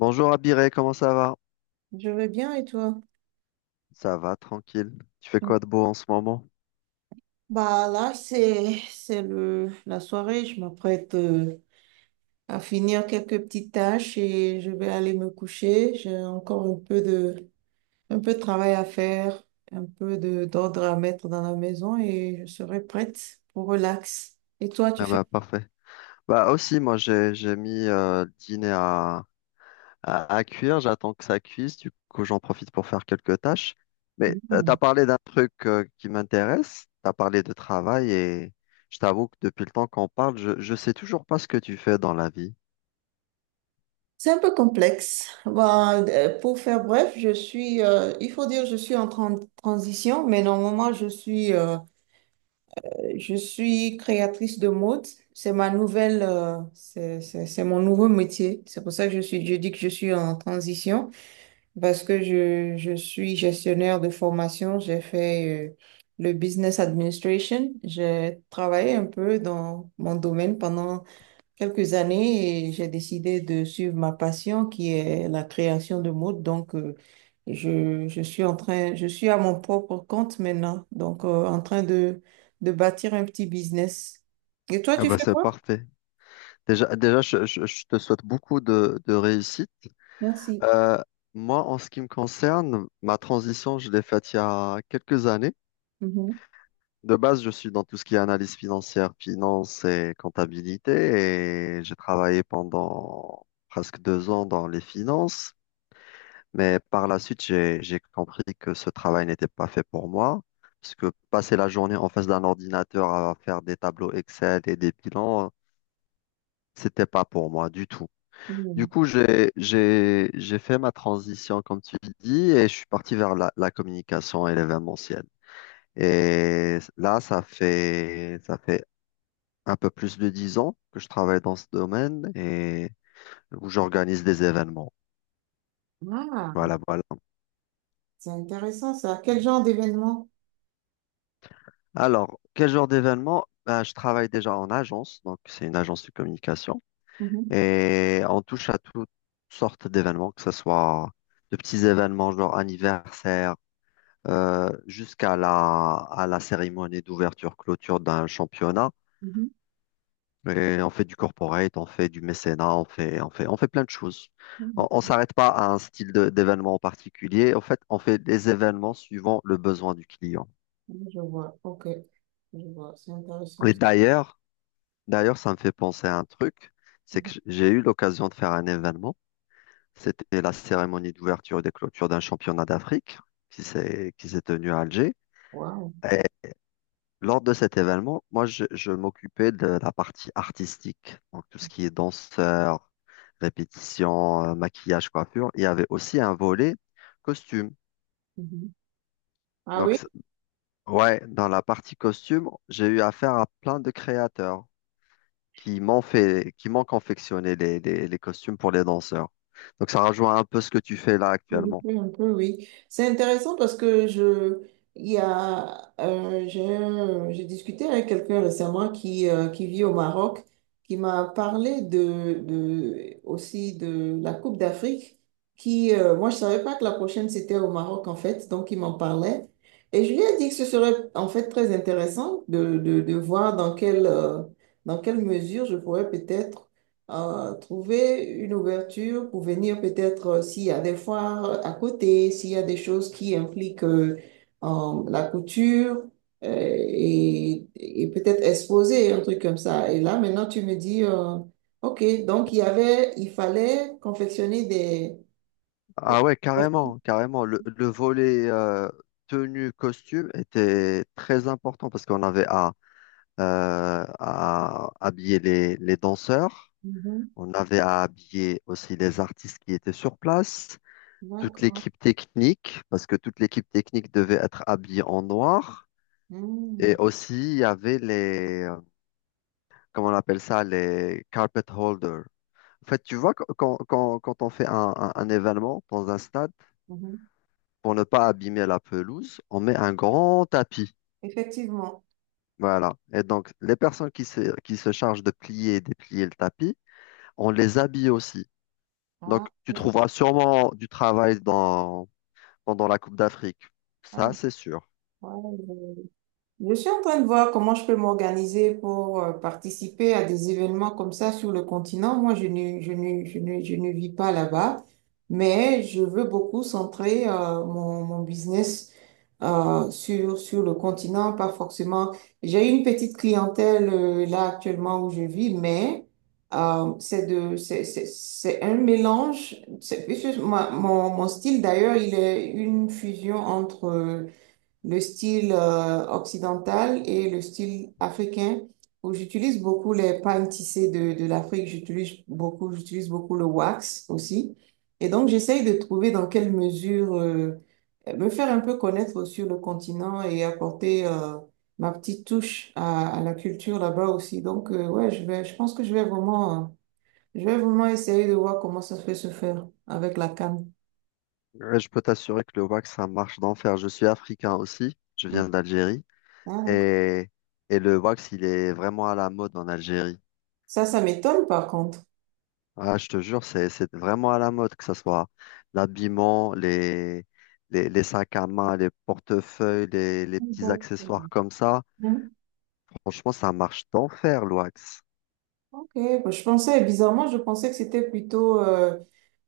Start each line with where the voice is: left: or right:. left: Bonjour Abiré, comment ça va?
right: Je vais bien et toi?
left: Ça va, tranquille. Tu fais
right: Mm.
left: quoi de beau en ce moment?
right: Bah là, c'est le la soirée. Je m'apprête à finir quelques petites tâches et je vais aller me coucher. J'ai encore un peu de travail à faire, un peu de d'ordre à mettre dans la maison et je serai prête pour relax. Et toi, tu
left: Ah
right: fais?
left: bah parfait. Bah aussi, moi j'ai mis le dîner à cuire, j'attends que ça cuise, du coup j'en profite pour faire quelques tâches. Mais t'as
right: Mm.
left: parlé d'un truc qui m'intéresse, t'as parlé de travail et je t'avoue que depuis le temps qu'on parle, je sais toujours pas ce que tu fais dans la vie.
right: C'est un peu complexe. Bah, pour faire bref, il faut dire, je suis en transition, mais normalement, je suis je suis créatrice de mode. C'est ma c'est mon nouveau métier. C'est pour ça que je dis que je suis en transition parce que je suis gestionnaire de formation. J'ai fait, le business administration. J'ai travaillé un peu dans mon domaine pendant quelques années et j'ai décidé de suivre ma passion qui est la création de mode. Donc, je suis à mon propre compte maintenant. Donc, en train de bâtir un petit business. Et toi,
left: Ah
right: tu
left: bah
right: fais
left: c'est
right: quoi?
left: parfait. Déjà, je te souhaite beaucoup de réussite.
right: Merci.
left: Euh, Moi, en ce qui me concerne, ma transition, je l'ai faite il y a quelques années.
right: Mhm.
left: De base, je suis dans tout ce qui est analyse financière, finance et comptabilité, et j'ai travaillé pendant presque 2 ans dans les finances. Mais par la suite, j'ai compris que ce travail n'était pas fait pour moi, parce que passer la journée en face d'un ordinateur à faire des tableaux Excel et des bilans, c'était pas pour moi du tout. Du
right: Mhm.
left: coup, j'ai fait ma transition, comme tu dis, et je suis parti vers la communication et l'événementiel. Et là, ça fait un peu plus de 10 ans que je travaille dans ce domaine et où j'organise des événements.
right: Ah,
left: Voilà, voilà.
right: c'est intéressant ça. Quel genre d'événement?
left: Alors, quel genre d'événement? Ben, je travaille déjà en agence, donc c'est une agence de communication.
right: Mhm.
left: Et on touche à toutes sortes d'événements, que ce soit de petits événements genre anniversaire, jusqu'à la cérémonie d'ouverture-clôture d'un championnat.
right: Mhm.
left: Et on fait du corporate, on fait du mécénat, on fait plein de choses. On ne s'arrête pas à un d'événement en particulier. En fait, on fait des événements suivant le besoin du client.
right: Mhm. Je vois. OK. Je vois. C'est intéressant
left: Et
right: ça.
left: d'ailleurs, d'ailleurs, ça me fait penser à un truc, c'est que
right: Mhm.
left: j'ai eu l'occasion de faire un événement. C'était la cérémonie d'ouverture et de clôture d'un championnat d'Afrique qui s'est tenu à Alger.
right: Wow.
left: Lors de cet événement, moi, je m'occupais de la partie artistique, donc tout ce qui est danseur, répétition, maquillage, coiffure. Il y avait aussi un volet costume.
right: Mhm. Ah
left: Donc,
right: oui?
left: c'est- ouais, dans la partie costume, j'ai eu affaire à plein de créateurs qui m'ont confectionné les costumes pour les danseurs. Donc, ça rejoint un peu ce que tu fais là
right: Oui,
left: actuellement.
right: oui, un peu, oui. C'est intéressant parce que j'ai discuté avec quelqu'un récemment qui vit au Maroc, qui m'a parlé aussi de la Coupe d'Afrique, moi, je savais pas que la prochaine c'était au Maroc, en fait, donc il m'en parlait. Et je lui ai dit que ce serait, en fait, très intéressant de voir dans dans quelle mesure je pourrais peut-être trouver une ouverture pour venir peut-être s'il y a des foires à côté, s'il y a des choses qui impliquent la couture et peut-être exposer un truc comme ça. Et là, maintenant, tu me dis, OK, donc il y avait, il fallait confectionner des...
left: Ah
right: des-
left: ouais, carrément, carrément. Le volet tenue costume était très important parce qu'on avait à habiller les danseurs.
right: Mhm.
left: On avait à habiller aussi les artistes qui étaient sur place, toute
right: D'accord.
left: l'équipe technique, parce que toute l'équipe technique devait être habillée en noir. Et
right: Mmh,
left: aussi, il y avait comment on appelle ça, les carpet holders. En fait, tu vois, quand on fait un événement dans un stade,
right: mhm.
left: pour ne pas abîmer la pelouse, on met un grand tapis.
right: Effectivement.
left: Voilà. Et donc, les personnes qui se chargent de plier et déplier le tapis, on les habille aussi. Donc,
right: Ah,
left: tu
right: je-
left: trouveras sûrement du travail dans, pendant la Coupe d'Afrique.
right: ah,
left: Ça, c'est sûr.
right: ouais, je- Je suis en train de voir comment je peux m'organiser pour participer à des événements comme ça sur le continent. Moi, je ne vis pas là-bas, mais je veux beaucoup centrer mon business sur le continent, pas forcément. J'ai une petite clientèle là actuellement où je vis, mais c'est un mélange. C'est plus- ma- mon style d'ailleurs, il est une fusion entre le style occidental et le style africain où j'utilise beaucoup les pagnes tissées de l'Afrique. J'utilise beaucoup le wax aussi. Et donc, j'essaye de trouver dans quelle mesure me faire un peu connaître sur le continent et apporter ma petite touche à la culture là-bas aussi. Donc, ouais, je pense que je vais vraiment essayer de voir comment ça peut se faire avec la canne.
left: Mais je peux t'assurer que le wax, ça marche d'enfer. Je suis africain aussi. Je
right: Mm.
left: viens d'Algérie.
right: Ah, d'accord.
left: Et, et le wax, il est vraiment à la mode en Algérie.
right: Ça m'étonne par contre.
left: Ah, je te jure, c'est vraiment à la mode, que ce soit l'habillement, les sacs à main, les portefeuilles, les petits
right: Mm.
left: accessoires comme ça.
right: Mm.
left: Franchement, ça marche d'enfer, le wax.
right: Ok, bah, je pensais, bizarrement, je pensais que c'était plutôt euh,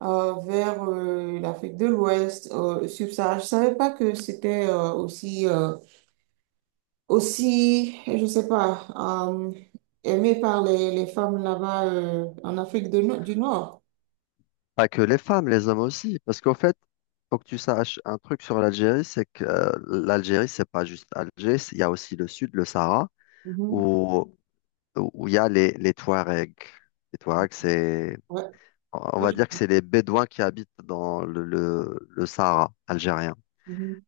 right: euh, vers euh, l'Afrique de l'Ouest, subsaharienne. Je savais pas que c'était je sais pas, euh, aimé par les femmes là-bas en Afrique du Nord.
left: Pas que les femmes, les hommes aussi. Parce qu'en fait, faut que tu saches un truc sur l'Algérie, c'est que l'Algérie, c'est pas juste Alger, il y a aussi le sud, le Sahara,
right: Mhm.
left: où, où il y a les Touaregs. Les Touaregs, c'est,
right: Ouais.
left: on
right: Ouais.
left: va dire que c'est les Bédouins qui habitent dans le Sahara algérien.
right: Mhm.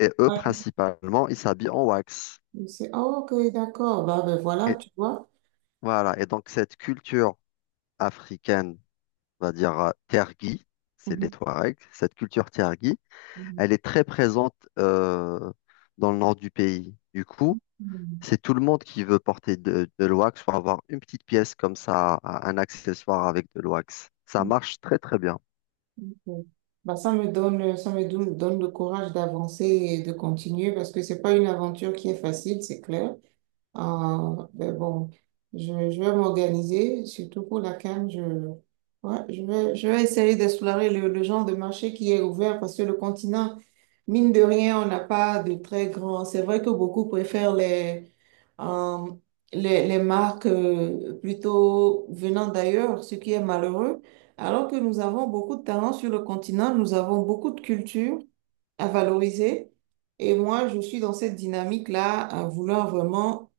left: Et eux,
right: Ouais.
left: principalement, ils s'habillent en wax.
right: Je sais. Ah, ok, d'accord. Bah, ben voilà,
left: Et
right: tu vois.
left: voilà. Et donc, cette culture africaine, on va dire tergis, c'est les
right: Mhm.
left: Touaregs, cette culture tergis,
right: Mhm.
left: elle est très présente dans le nord du pays. Du coup,
right: Mhm.
left: c'est tout le monde qui veut porter de l'wax pour avoir une petite pièce comme ça, un accessoire avec de l'wax. Ça marche très très bien.
right: Ok. Bah, ça me donne, ça me donne le courage d'avancer et de continuer parce que c'est pas une aventure qui est facile, c'est clair. Mais bon, je vais m'organiser, surtout pour la canne. Ouais, je vais essayer d'explorer le genre de marché qui est ouvert parce que le continent, mine de rien, on n'a pas de très grands. C'est vrai que beaucoup préfèrent euh, les marques plutôt venant d'ailleurs, ce qui est malheureux. Alors que nous avons beaucoup de talents sur le continent, nous avons beaucoup de culture à valoriser. Et moi, je suis dans cette dynamique-là, à vouloir vraiment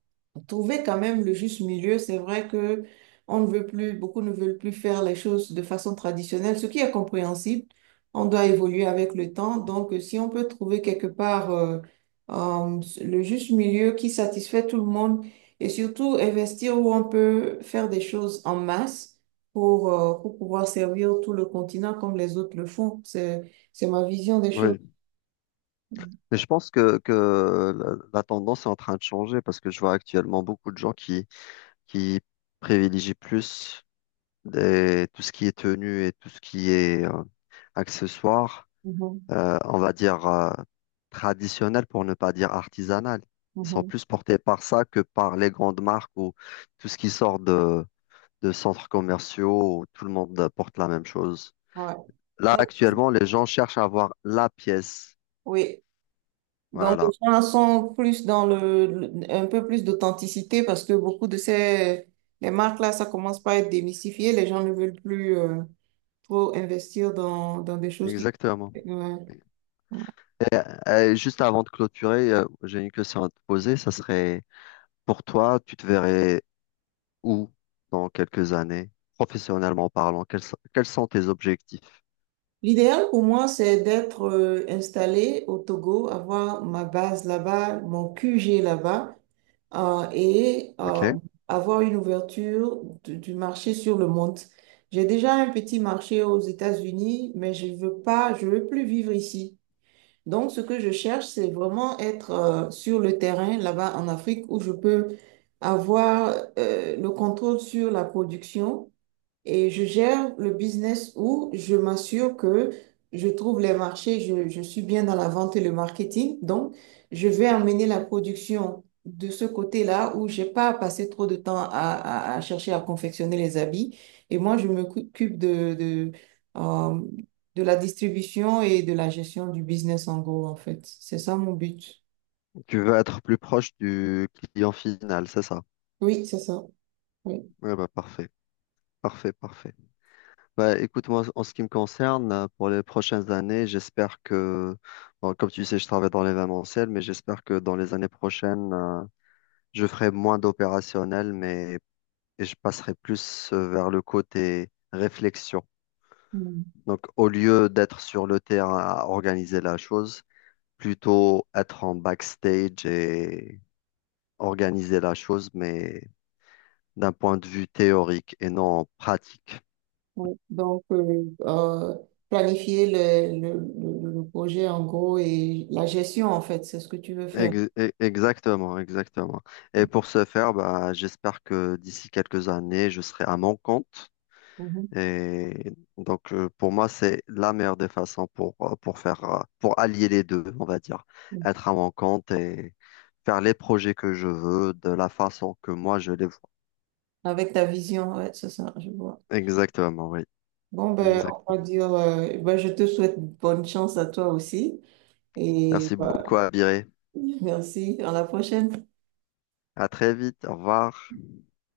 right: trouver quand même le juste milieu. C'est vrai que on ne veut plus, beaucoup ne veulent plus faire les choses de façon traditionnelle, ce qui est compréhensible. On doit évoluer avec le temps. Donc, si on peut trouver quelque part le juste milieu qui satisfait tout le monde et surtout investir où on peut faire des choses en masse pour pouvoir servir tout le continent comme les autres le font, c'est ma vision des choses.
left: Oui. Mais je pense que la tendance est en train de changer parce que je vois actuellement beaucoup de gens qui privilégient plus tout ce qui est tenue et tout ce qui est accessoire,
right: Mhm,
left: on va dire, traditionnels pour ne pas dire artisanales. Ils sont
right: mhm,
left: plus portés par ça que par les grandes marques ou tout ce qui sort de centres commerciaux où tout le monde porte la même chose.
right: ouais.
left: Là, actuellement, les gens cherchent à avoir la pièce.
right: Oui. Donc,
left: Voilà,
right: les gens sont plus dans un peu plus d'authenticité parce que beaucoup de ces les marques-là, ça commence par être démystifié. Les gens ne veulent plus trop investir dans des choses qui.
left: exactement.
right: Ouais, ouais.
left: Juste avant de clôturer, j'ai une question à te poser. Ça serait, pour toi, tu te verrais où dans quelques années, professionnellement parlant? Quels sont tes objectifs?
right: L'idéal pour moi, c'est d'être installé au Togo, avoir ma base là-bas, mon QG là-bas. euh, et euh,
left: OK?
right: Avoir une ouverture du marché sur le monde. J'ai déjà un petit marché aux États-Unis, mais je veux pas, je veux plus vivre ici. Donc, ce que je cherche, c'est vraiment être sur le terrain là-bas en Afrique où je peux avoir le contrôle sur la production et je gère le business où je m'assure que je trouve les marchés, je suis bien dans la vente et le marketing. Donc, je vais amener la production de ce côté-là où j'ai pas à passer trop de temps à chercher à confectionner les habits. Et moi, je m'occupe euh, de la distribution et de la gestion du business en gros, en fait. C'est ça mon but.
left: Tu veux être plus proche du client final, c'est ça?
right: Oui, c'est ça. Oui.
left: Ouais, bah, parfait, parfait, parfait. Bah, écoute, moi, en ce qui me concerne, pour les prochaines années, bon, comme tu sais, je travaille dans l'événementiel, mais j'espère que dans les années prochaines, je ferai moins d'opérationnel, mais et je passerai plus vers le côté réflexion.
right: Mm.
left: Donc, au lieu d'être sur le terrain à organiser la chose, plutôt être en backstage et organiser la chose, mais d'un point de vue théorique et non pratique.
right: Oui. Donc, planifier le projet en gros et la gestion, en fait, c'est ce que tu veux faire.
left: Exactement, exactement. Et pour ce faire, bah, j'espère que d'ici quelques années, je serai à mon compte.
right: Mhm.
left: Et donc, pour moi, c'est la meilleure des façons pour, pour allier les deux, on va dire. Être à mon compte et faire les projets que je veux de la façon que moi je les vois.
right: Avec ta vision, ouais, c'est ça, je vois.
left: Exactement, oui.
right: Bon, ben, on va
left: Exactement.
right: dire, ben, je te souhaite bonne chance à toi aussi. Et
left: Merci
right: bah,
left: beaucoup, Abiré.
right: merci, à la prochaine.
left: À très vite. Au revoir.